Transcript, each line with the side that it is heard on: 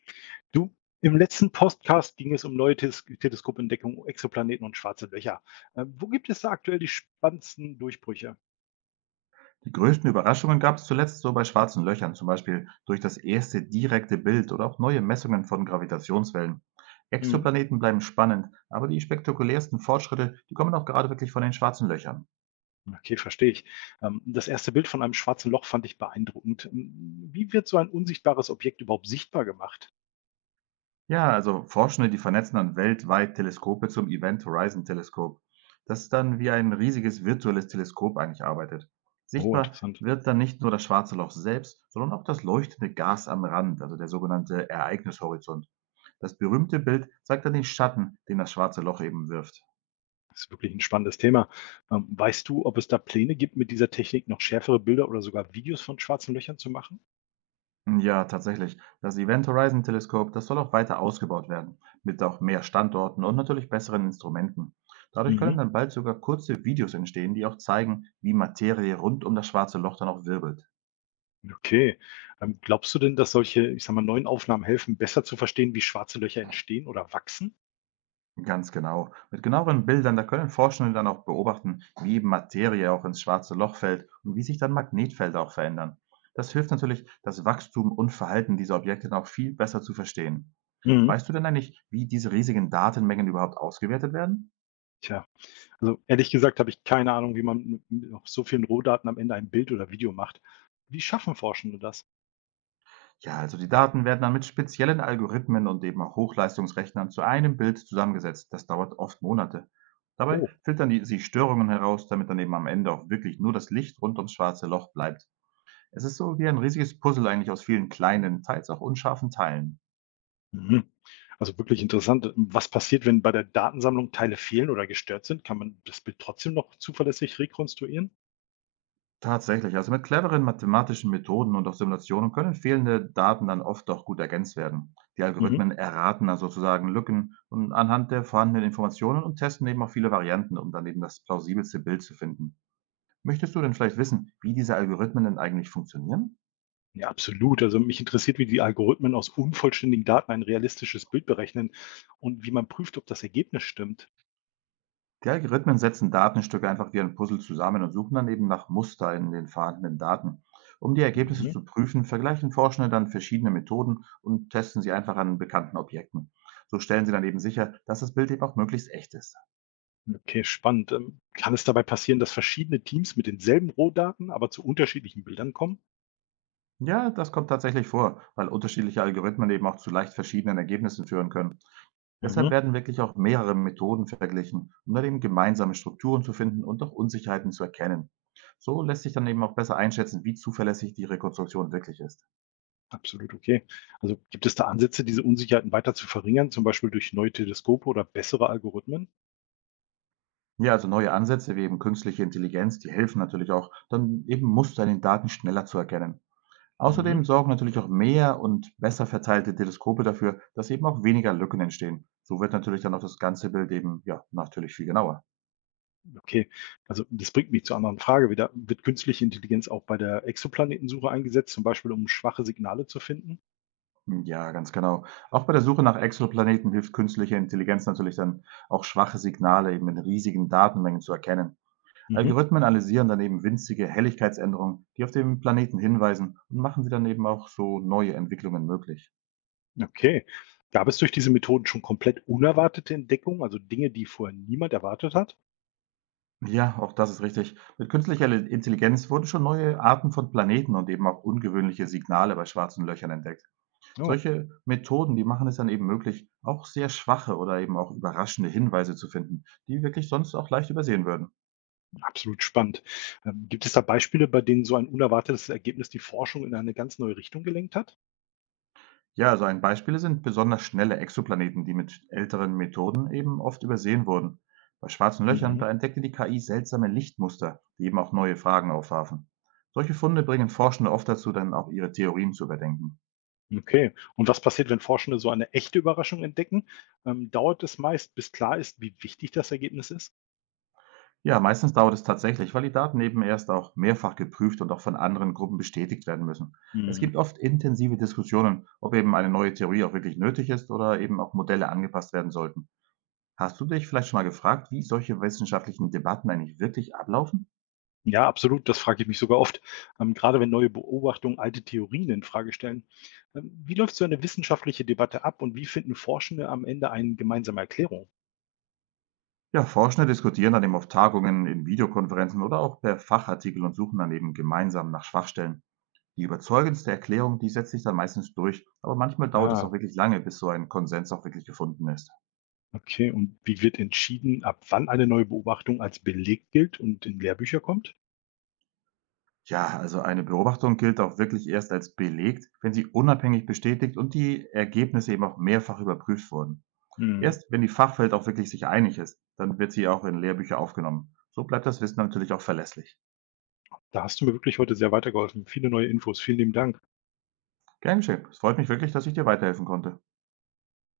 left: Du, im letzten Podcast ging es um neue Tes Teleskopentdeckung, Exoplaneten und schwarze Löcher. Wo gibt es da aktuell die spannendsten Durchbrüche?
right: Die größten Überraschungen gab es zuletzt so bei schwarzen Löchern, zum Beispiel durch das erste direkte Bild oder auch neue Messungen von Gravitationswellen.
left: Mhm.
right: Exoplaneten bleiben spannend, aber die spektakulärsten Fortschritte, die kommen auch gerade wirklich von den schwarzen Löchern.
left: Okay, verstehe ich. Das erste Bild von einem schwarzen Loch fand ich beeindruckend. Wie wird so ein unsichtbares Objekt überhaupt sichtbar gemacht?
right: Ja, also Forschende, die vernetzen dann weltweit Teleskope zum Event Horizon Teleskop, das dann wie ein riesiges virtuelles Teleskop eigentlich arbeitet.
left: Oh,
right: Sichtbar
left: interessant.
right: wird dann nicht nur das schwarze Loch selbst, sondern auch das leuchtende Gas am Rand, also der sogenannte Ereignishorizont. Das berühmte Bild zeigt dann den Schatten, den das schwarze Loch eben wirft.
left: Das ist wirklich ein spannendes Thema. Weißt du, ob es da Pläne gibt, mit dieser Technik noch schärfere Bilder oder sogar Videos von schwarzen Löchern zu machen?
right: Ja, tatsächlich. Das Event Horizon Teleskop, das soll auch weiter ausgebaut werden, mit auch mehr Standorten und natürlich besseren Instrumenten. Dadurch können
left: Mhm.
right: dann bald sogar kurze Videos entstehen, die auch zeigen, wie Materie rund um das schwarze Loch dann auch wirbelt.
left: Okay. Glaubst du denn, dass solche, ich sage mal, neuen Aufnahmen helfen, besser zu verstehen, wie schwarze Löcher entstehen oder wachsen?
right: Ganz genau. Mit genaueren Bildern, da können Forschende dann auch beobachten, wie eben Materie auch ins schwarze Loch fällt und wie sich dann Magnetfelder auch verändern. Das hilft natürlich, das Wachstum und Verhalten dieser Objekte dann auch viel besser zu verstehen.
left: Mhm.
right: Weißt du denn eigentlich, wie diese riesigen Datenmengen überhaupt ausgewertet werden?
left: Tja, also ehrlich gesagt habe ich keine Ahnung, wie man mit noch so vielen Rohdaten am Ende ein Bild oder Video macht. Wie schaffen Forschende das?
right: Ja, also die Daten werden dann mit speziellen Algorithmen und eben auch Hochleistungsrechnern zu einem Bild zusammengesetzt. Das dauert oft Monate. Dabei
left: Oh,
right: filtern die, sie Störungen heraus, damit dann eben am Ende auch wirklich nur das Licht rund ums schwarze Loch bleibt. Es ist so wie ein riesiges Puzzle eigentlich aus vielen kleinen, teils auch unscharfen Teilen.
left: mhm. Also wirklich interessant. Was passiert, wenn bei der Datensammlung Teile fehlen oder gestört sind? Kann man das Bild trotzdem noch zuverlässig rekonstruieren?
right: Tatsächlich, also mit cleveren mathematischen Methoden und auch Simulationen können fehlende Daten dann oft auch gut ergänzt werden. Die
left: Mhm.
right: Algorithmen erraten dann sozusagen Lücken und anhand der vorhandenen Informationen und testen eben auch viele Varianten, um dann eben das plausibelste Bild zu finden. Möchtest du denn vielleicht wissen, wie diese Algorithmen denn eigentlich funktionieren?
left: Ja, absolut. Also mich interessiert, wie die Algorithmen aus unvollständigen Daten ein realistisches Bild berechnen und wie man prüft, ob das Ergebnis stimmt.
right: Die Algorithmen setzen Datenstücke einfach wie ein Puzzle zusammen und suchen dann eben nach Muster in den vorhandenen Daten. Um die Ergebnisse
left: Mhm.
right: zu prüfen, vergleichen Forschende dann verschiedene Methoden und testen sie einfach an bekannten Objekten. So stellen sie dann eben sicher, dass das Bild eben auch möglichst echt ist.
left: Okay, spannend. Kann es dabei passieren, dass verschiedene Teams mit denselben Rohdaten, aber zu unterschiedlichen Bildern kommen?
right: Ja, das kommt tatsächlich vor, weil unterschiedliche Algorithmen eben auch zu leicht verschiedenen Ergebnissen führen können. Deshalb
left: Mhm.
right: werden wirklich auch mehrere Methoden verglichen, um dann eben gemeinsame Strukturen zu finden und auch Unsicherheiten zu erkennen. So lässt sich dann eben auch besser einschätzen, wie zuverlässig die Rekonstruktion wirklich ist.
left: Absolut okay. Also gibt es da Ansätze, diese Unsicherheiten weiter zu verringern, zum Beispiel durch neue Teleskope oder bessere Algorithmen?
right: Ja, also neue Ansätze wie eben künstliche Intelligenz, die helfen natürlich auch, dann eben Muster in den Daten schneller zu erkennen.
left: Mhm.
right: Außerdem sorgen natürlich auch mehr und besser verteilte Teleskope dafür, dass eben auch weniger Lücken entstehen. So wird natürlich dann auch das ganze Bild eben, ja, natürlich viel genauer.
left: Okay, also das bringt mich zur anderen Frage wieder. Wird künstliche Intelligenz auch bei der Exoplanetensuche eingesetzt, zum Beispiel um schwache Signale zu finden?
right: Ja, ganz genau. Auch bei der Suche nach Exoplaneten hilft künstliche Intelligenz natürlich dann auch schwache Signale eben in riesigen Datenmengen zu erkennen.
left: Mhm.
right: Algorithmen analysieren dann eben winzige Helligkeitsänderungen, die auf dem Planeten hinweisen und machen sie dann eben auch so neue Entwicklungen möglich.
left: Okay. Gab es durch diese Methoden schon komplett unerwartete Entdeckungen, also Dinge, die vorher niemand erwartet hat?
right: Ja, auch das ist richtig. Mit künstlicher Intelligenz wurden schon neue Arten von Planeten und eben auch ungewöhnliche Signale bei schwarzen Löchern entdeckt.
left: Oh,
right: Solche Methoden, die machen es dann eben möglich, auch sehr schwache oder eben auch überraschende Hinweise zu finden, die wirklich sonst auch leicht übersehen würden.
left: absolut spannend. Gibt es da Beispiele, bei denen so ein unerwartetes Ergebnis die Forschung in eine ganz neue Richtung gelenkt hat?
right: Ja, also ein Beispiele sind besonders schnelle Exoplaneten, die mit älteren Methoden eben oft übersehen wurden. Bei schwarzen Löchern,
left: Mhm.
right: da entdeckte die KI seltsame Lichtmuster, die eben auch neue Fragen aufwarfen. Solche Funde bringen Forschende oft dazu, dann auch ihre Theorien zu überdenken.
left: Okay. Und was passiert, wenn Forschende so eine echte Überraschung entdecken? Dauert es meist, bis klar ist, wie wichtig das Ergebnis ist?
right: Ja, meistens dauert es tatsächlich, weil die Daten eben erst auch mehrfach geprüft und auch von anderen Gruppen bestätigt werden müssen. Es
left: Mhm.
right: gibt oft intensive Diskussionen, ob eben eine neue Theorie auch wirklich nötig ist oder eben auch Modelle angepasst werden sollten. Hast du dich vielleicht schon mal gefragt, wie solche wissenschaftlichen Debatten eigentlich wirklich ablaufen?
left: Ja, absolut. Das frage ich mich sogar oft. Gerade wenn neue Beobachtungen alte Theorien in Frage stellen. Wie läuft so eine wissenschaftliche Debatte ab und wie finden Forschende am Ende eine gemeinsame Erklärung?
right: Ja, Forschende diskutieren dann eben auf Tagungen, in Videokonferenzen oder auch per Fachartikel und suchen dann eben gemeinsam nach Schwachstellen. Die überzeugendste Erklärung, die setzt sich dann meistens durch, aber manchmal dauert es auch
left: Ja,
right: wirklich lange, bis so ein Konsens auch wirklich gefunden ist.
left: okay. Und wie wird entschieden, ab wann eine neue Beobachtung als Beleg gilt und in Lehrbücher kommt?
right: Ja, also eine Beobachtung gilt auch wirklich erst als belegt, wenn sie unabhängig bestätigt und die Ergebnisse eben auch mehrfach überprüft wurden.
left: Hm.
right: Erst wenn die Fachwelt auch wirklich sich einig ist, dann wird sie auch in Lehrbücher aufgenommen. So bleibt das Wissen natürlich auch verlässlich.
left: Da hast du mir wirklich heute sehr weitergeholfen. Viele neue Infos. Vielen lieben Dank.
right: Gern geschehen. Es freut mich wirklich, dass ich dir weiterhelfen konnte.